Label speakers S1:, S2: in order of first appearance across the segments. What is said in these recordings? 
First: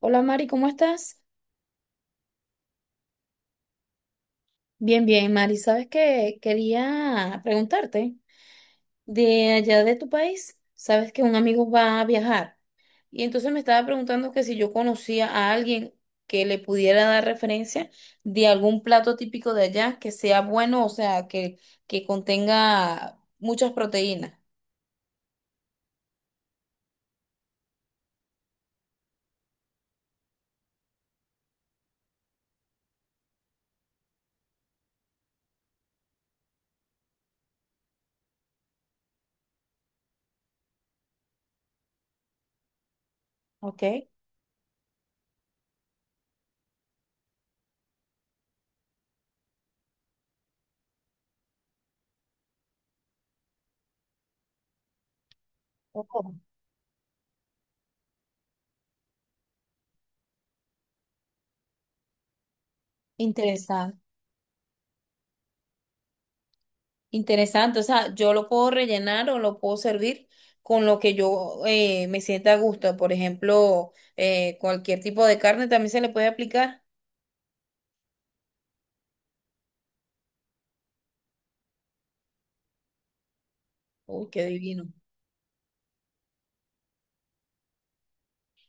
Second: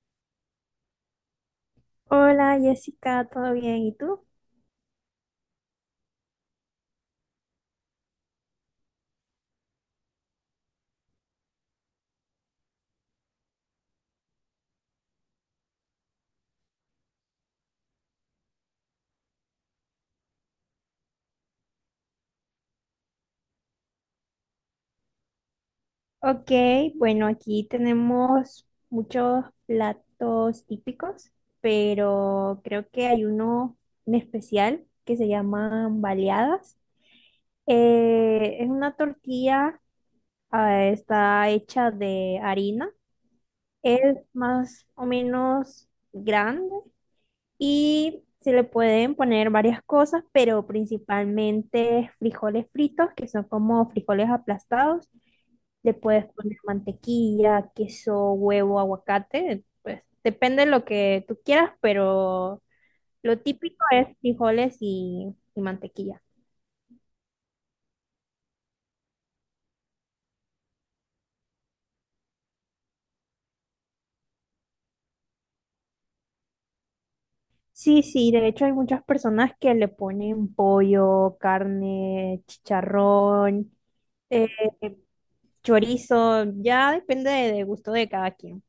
S1: Hola Mari, ¿cómo estás?
S2: Hola Jessica, ¿todo bien? ¿Y tú?
S1: Bien, bien, Mari. ¿Sabes qué? Quería preguntarte de allá de tu país. Sabes que un amigo va a viajar y entonces me estaba preguntando que si yo conocía a alguien que le pudiera dar referencia de algún plato típico de allá que sea bueno, o sea, que contenga muchas proteínas.
S2: Ok, bueno, aquí tenemos muchos platos típicos, pero creo que hay uno en especial que se llaman baleadas. Es una tortilla, está hecha de harina,
S1: Ok.
S2: es más o menos grande y se le pueden poner varias cosas, pero principalmente frijoles fritos, que son como frijoles aplastados. Le puedes
S1: Oh,
S2: poner mantequilla, queso, huevo, aguacate, pues depende de lo que tú quieras, pero lo típico
S1: interesante.
S2: es frijoles y mantequilla.
S1: Interesante, o sea, yo lo puedo rellenar o lo puedo servir con lo que yo me sienta a gusto. Por ejemplo, cualquier tipo de carne también se le puede aplicar.
S2: Sí, sí, de hecho hay muchas personas que le ponen pollo, carne, chicharrón,
S1: Uy, qué
S2: eh,
S1: divino.
S2: chorizo, ya depende de gusto de cada quien.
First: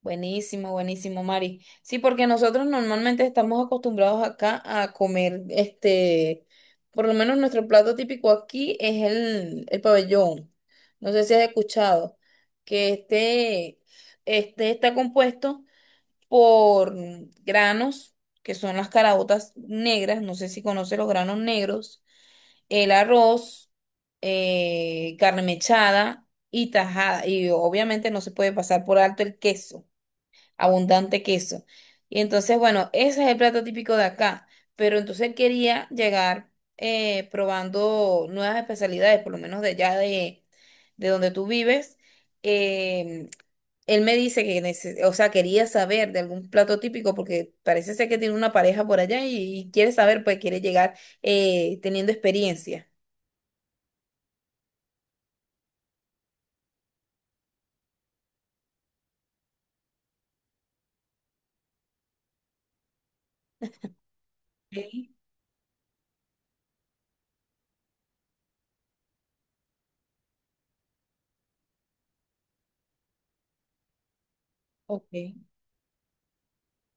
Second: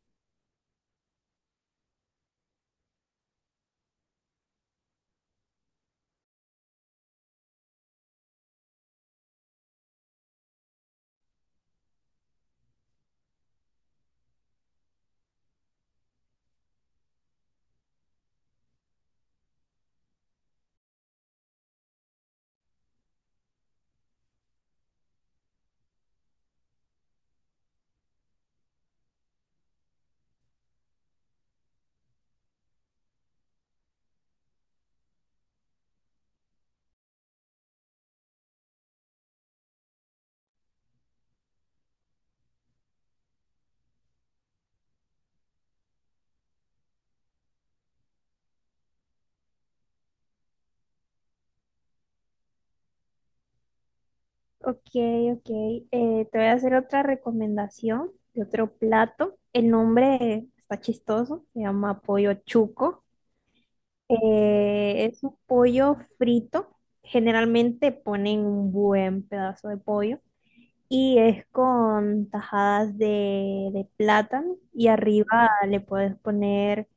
S1: Buenísimo, buenísimo, Mari. Sí, porque nosotros normalmente estamos acostumbrados acá a comer, por lo menos nuestro plato típico aquí es el pabellón. No sé si has escuchado que este está compuesto por granos, que son las caraotas negras, no sé si conoce los granos negros, el arroz, carne mechada y tajada. Y obviamente no se puede pasar por alto el queso, abundante queso. Y entonces, bueno, ese es el plato típico de acá. Pero entonces él quería llegar probando nuevas especialidades, por lo menos de allá de donde tú vives. Em, Él me dice que, o sea, quería saber de algún plato típico porque parece ser que tiene una pareja por allá y quiere saber, pues quiere llegar teniendo experiencia.
S2: Ok, ok. Te voy a hacer otra recomendación de otro plato. El nombre está chistoso, se llama pollo chuco. Es un pollo frito. Generalmente ponen un buen pedazo de pollo, y es con tajadas de plátano, y
S1: Ok.
S2: arriba le puedes poner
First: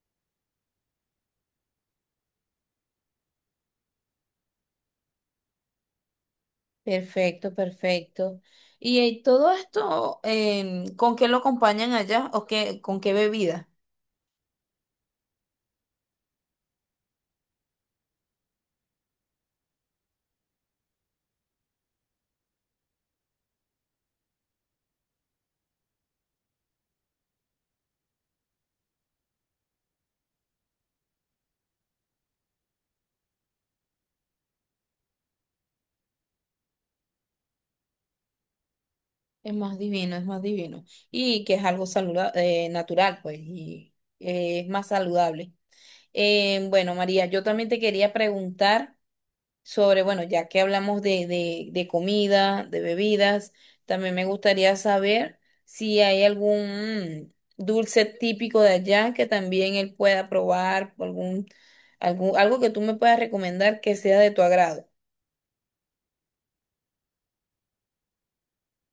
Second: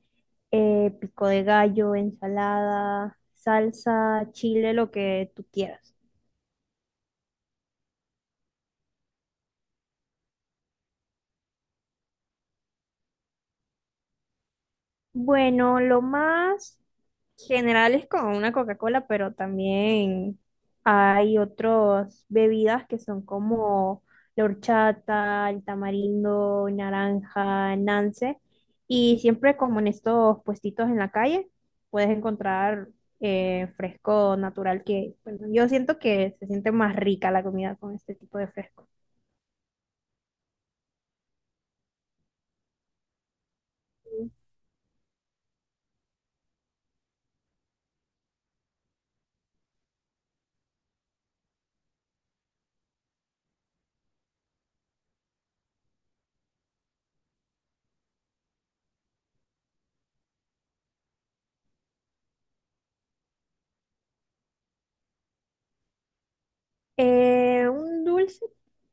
S2: pico de gallo, ensalada, salsa, chile, lo que tú quieras.
S1: Perfecto, perfecto. Y todo esto, ¿con qué lo acompañan allá o qué, con qué bebida?
S2: Bueno, lo más generales con una Coca-Cola, pero también hay otras bebidas que son como la horchata, el tamarindo, naranja, nance. Y siempre como en estos puestitos en la calle, puedes encontrar fresco natural que, bueno, yo siento que se siente más rica la comida con este tipo de fresco.
S1: Es más divino, es más divino. Y que es algo natural, pues, y es más saludable. Bueno, María, yo también te quería preguntar sobre, bueno, ya que hablamos de comida, de bebidas, también me gustaría saber si hay algún dulce típico de allá que también él pueda probar, algún, algo que tú me puedas recomendar que sea de tu agrado.
S2: Un dulce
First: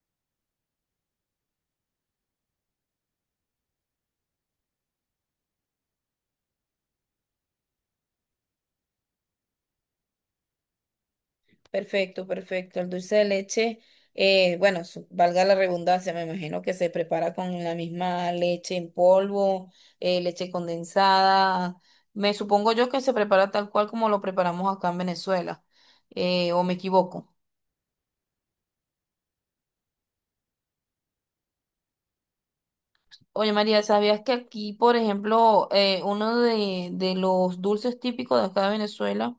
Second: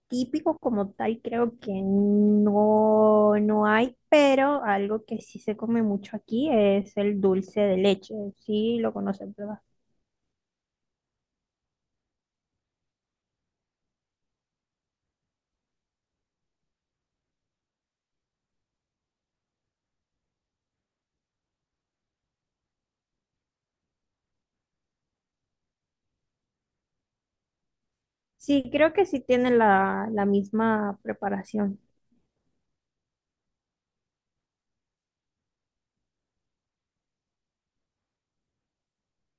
S2: típico como tal creo que no, no hay, pero algo que sí se come mucho aquí es el dulce de leche. Sí, lo conocen, ¿verdad?
S1: Perfecto, perfecto. El dulce de leche, bueno, valga la redundancia, me imagino que se prepara con la misma leche en polvo, leche condensada. Me supongo yo que se prepara tal cual como lo preparamos acá en Venezuela, o me equivoco.
S2: Sí, creo que sí tiene la misma preparación.
S1: Oye, María, ¿sabías que aquí, por ejemplo, uno de los dulces típicos de acá de Venezuela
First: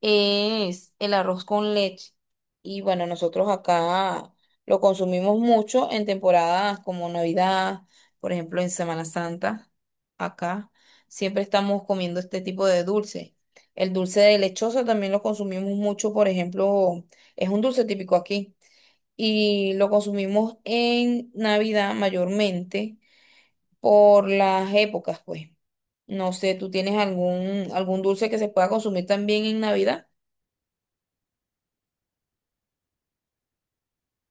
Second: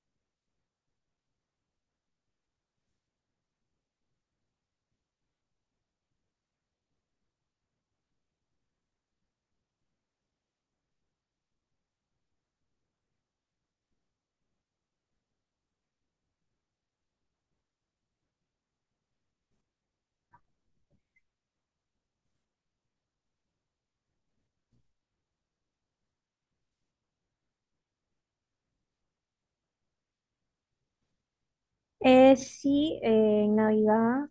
S1: es el arroz con leche? Y bueno, nosotros acá lo consumimos mucho en temporadas como Navidad, por ejemplo, en Semana Santa, acá siempre estamos comiendo este tipo de dulce. El dulce de lechosa también lo consumimos mucho, por ejemplo, es un dulce típico aquí y lo consumimos en Navidad mayormente por las épocas, pues. No sé, ¿tú tienes algún dulce que se pueda consumir también en Navidad?
S2: Sí, en Navidad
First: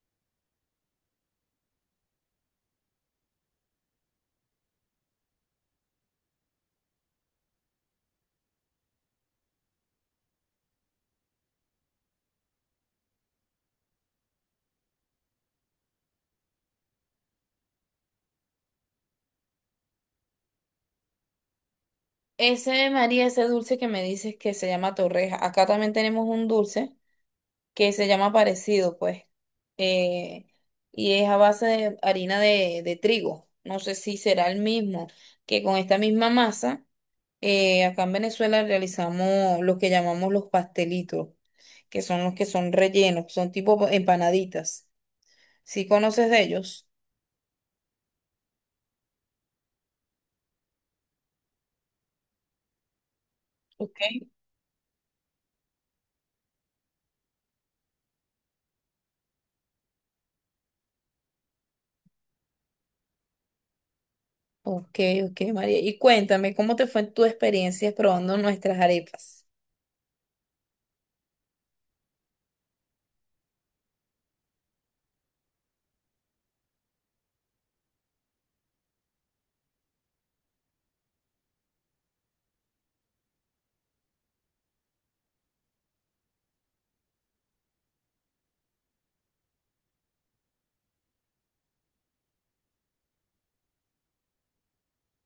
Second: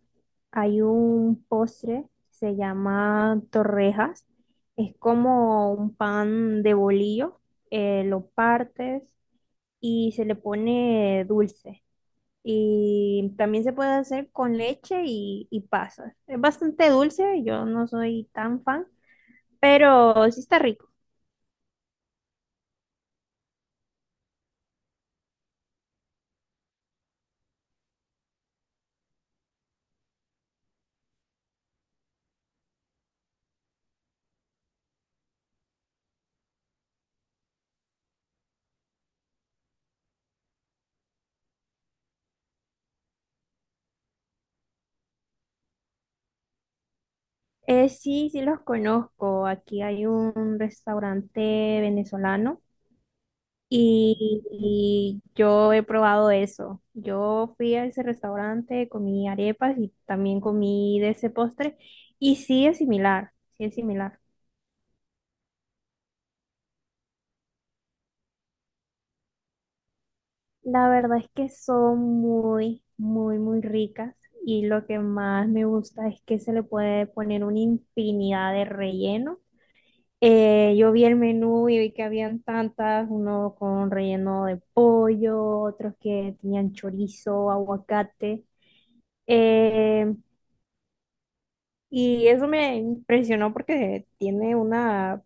S2: hay un postre, se llama torrejas. Es como un pan de bolillo, lo partes y se le pone dulce. Y también se puede hacer con leche y pasas. Es bastante dulce, yo no soy tan fan, pero sí está rico.
S1: Ese, María, ese dulce que me dices que se llama torreja. Acá también tenemos un dulce que se llama parecido, pues. Eh, y es a base de harina de trigo. No sé si será el mismo, que con esta misma masa, acá en Venezuela realizamos lo que llamamos los pastelitos, que son los que son rellenos, son tipo empanaditas. ¿Sí conoces de ellos?
S2: Sí, sí los conozco. Aquí hay un restaurante venezolano
S1: Ok.
S2: y yo he probado eso. Yo fui a ese restaurante, comí arepas y también comí de ese postre y sí es similar, sí es similar.
S1: Ok, ok, María. Y cuéntame, ¿cómo te fue tu experiencia probando nuestras arepas?
S2: La verdad es que son muy, muy, muy ricas, y lo que más me gusta es que se le puede poner una infinidad de relleno. Yo vi el menú y vi que habían tantas, uno con relleno de pollo, otros que tenían chorizo, aguacate. eh, y eso me impresionó porque tiene una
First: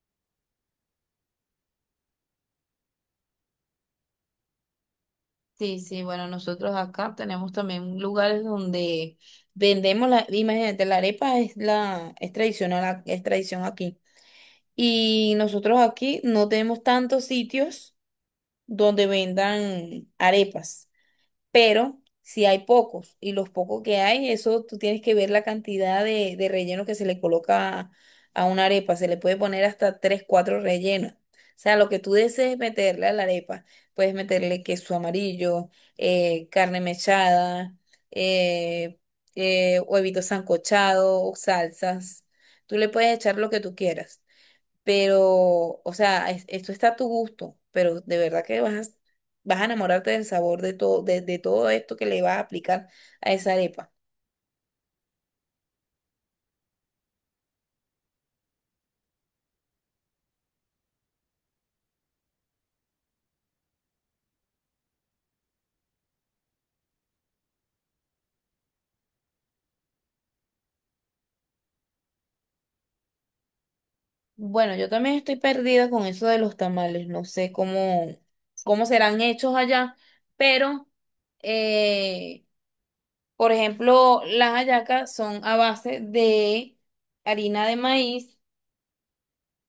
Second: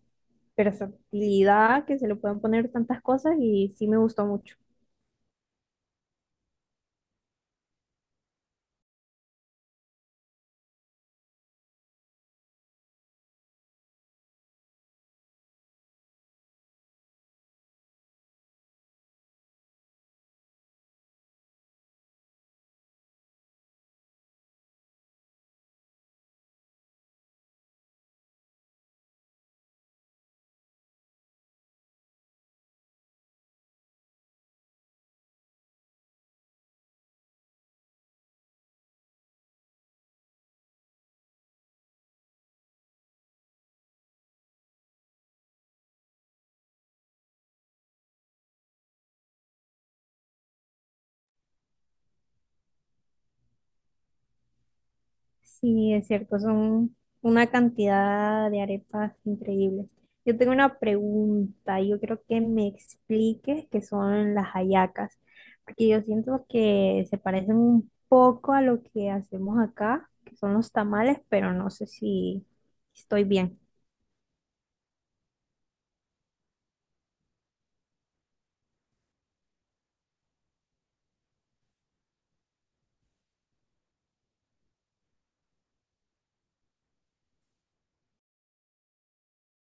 S2: versatilidad que se le pueden poner tantas cosas, y sí me gustó mucho.
S1: Sí, sí, bueno, nosotros acá tenemos también lugares donde vendemos la, imagínate, la arepa es la, es tradicional, es tradición aquí. Y nosotros aquí no tenemos tantos sitios donde vendan arepas, pero si hay pocos y los pocos que hay, eso tú tienes que ver la cantidad de relleno que se le coloca a una arepa. Se le puede poner hasta tres, cuatro rellenos. O sea, lo que tú desees meterle a la arepa, puedes meterle queso amarillo, carne mechada, eh, huevitos sancochados, salsas. Tú le puedes echar lo que tú quieras. Pero, o sea, esto está a tu gusto, pero de verdad que vas a enamorarte del sabor de todo, de todo esto que le vas a aplicar a esa arepa.
S2: Sí, es cierto, son una cantidad de arepas increíbles. Yo tengo una pregunta, yo creo que me expliques qué son las hallacas, porque yo siento que se parecen un poco a lo que hacemos acá, que son los tamales, pero no sé si estoy bien.
S1: Bueno, yo también estoy perdida con eso de los tamales, no sé cómo, cómo serán hechos allá, pero, eh, por ejemplo, las hallacas son a base de harina de maíz,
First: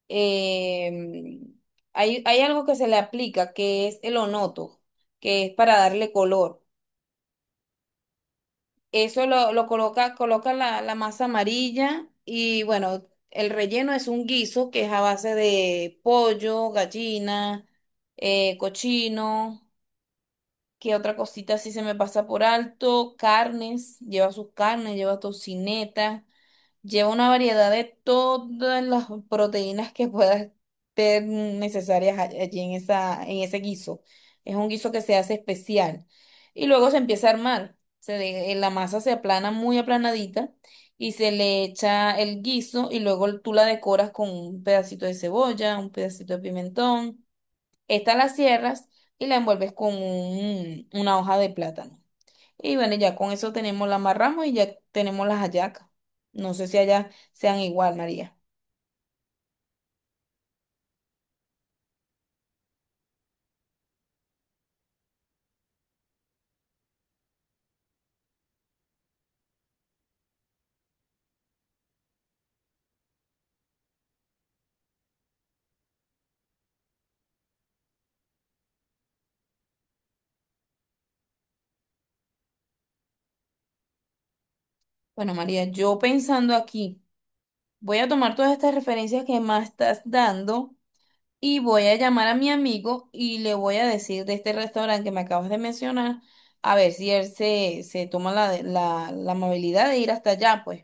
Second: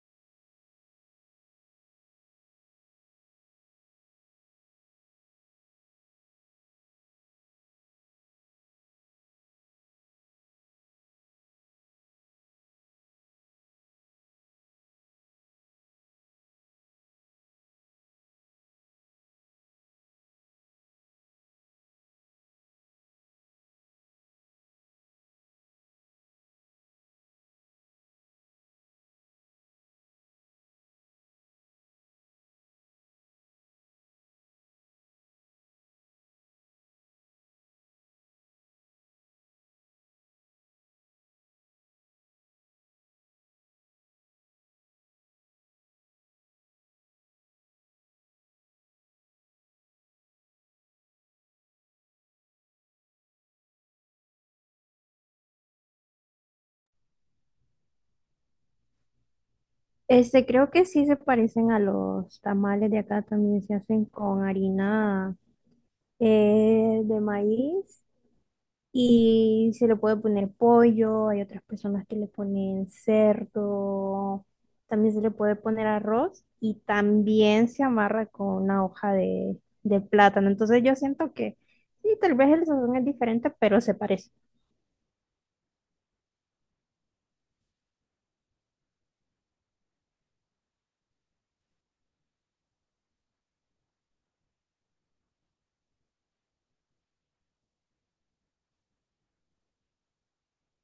S1: eh, hay algo que se le aplica que es el onoto, que es para darle color. Eso lo coloca, coloca la masa amarilla y bueno, el relleno es un guiso que es a base de pollo, gallina, cochino, que otra cosita así se me pasa por alto, carnes, lleva sus carnes, lleva tocineta. Lleva una variedad de todas las proteínas que puedan ser necesarias allí en esa, en ese guiso. Es un guiso que se hace especial. Y luego se empieza a armar. La masa se aplana muy aplanadita y se le echa el guiso y luego tú la decoras con un pedacito de cebolla, un pedacito de pimentón. Esta la cierras y la envuelves con una hoja de plátano. Y bueno, ya con eso tenemos la marrama y ya tenemos las hallacas. No sé si allá sean igual, María.
S2: Este, creo que sí se parecen a los tamales de acá, también se hacen con harina de maíz. Y se le puede poner pollo, hay otras personas que le ponen cerdo, también se le puede poner arroz, y también se amarra con una hoja de plátano. Entonces yo siento que sí, tal vez el sazón es diferente, pero se parece.
S1: Bueno, María, yo pensando aquí, voy a tomar todas estas referencias que más estás dando y voy a llamar a mi amigo y le voy a decir de este restaurante que me acabas de mencionar, a ver si él se toma la amabilidad de ir hasta allá, pues.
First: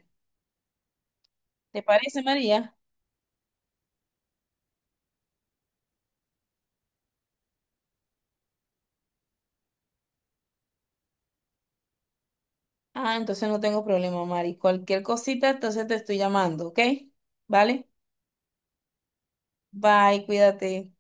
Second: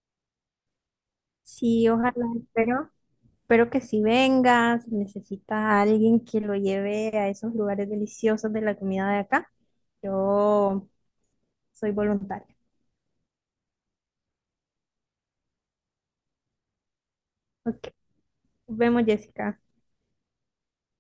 S1: ¿Te
S2: Sí, ojalá,
S1: parece, María?
S2: espero, espero que si vengas, si necesitas a alguien que lo lleve a esos lugares deliciosos de la comida de acá, yo soy voluntaria.
S1: Ah, entonces no tengo problema, Mari. Cualquier cosita, entonces te estoy llamando, ¿ok? ¿Vale?
S2: Ok, nos vemos, Jessica.
S1: Bye, cuídate.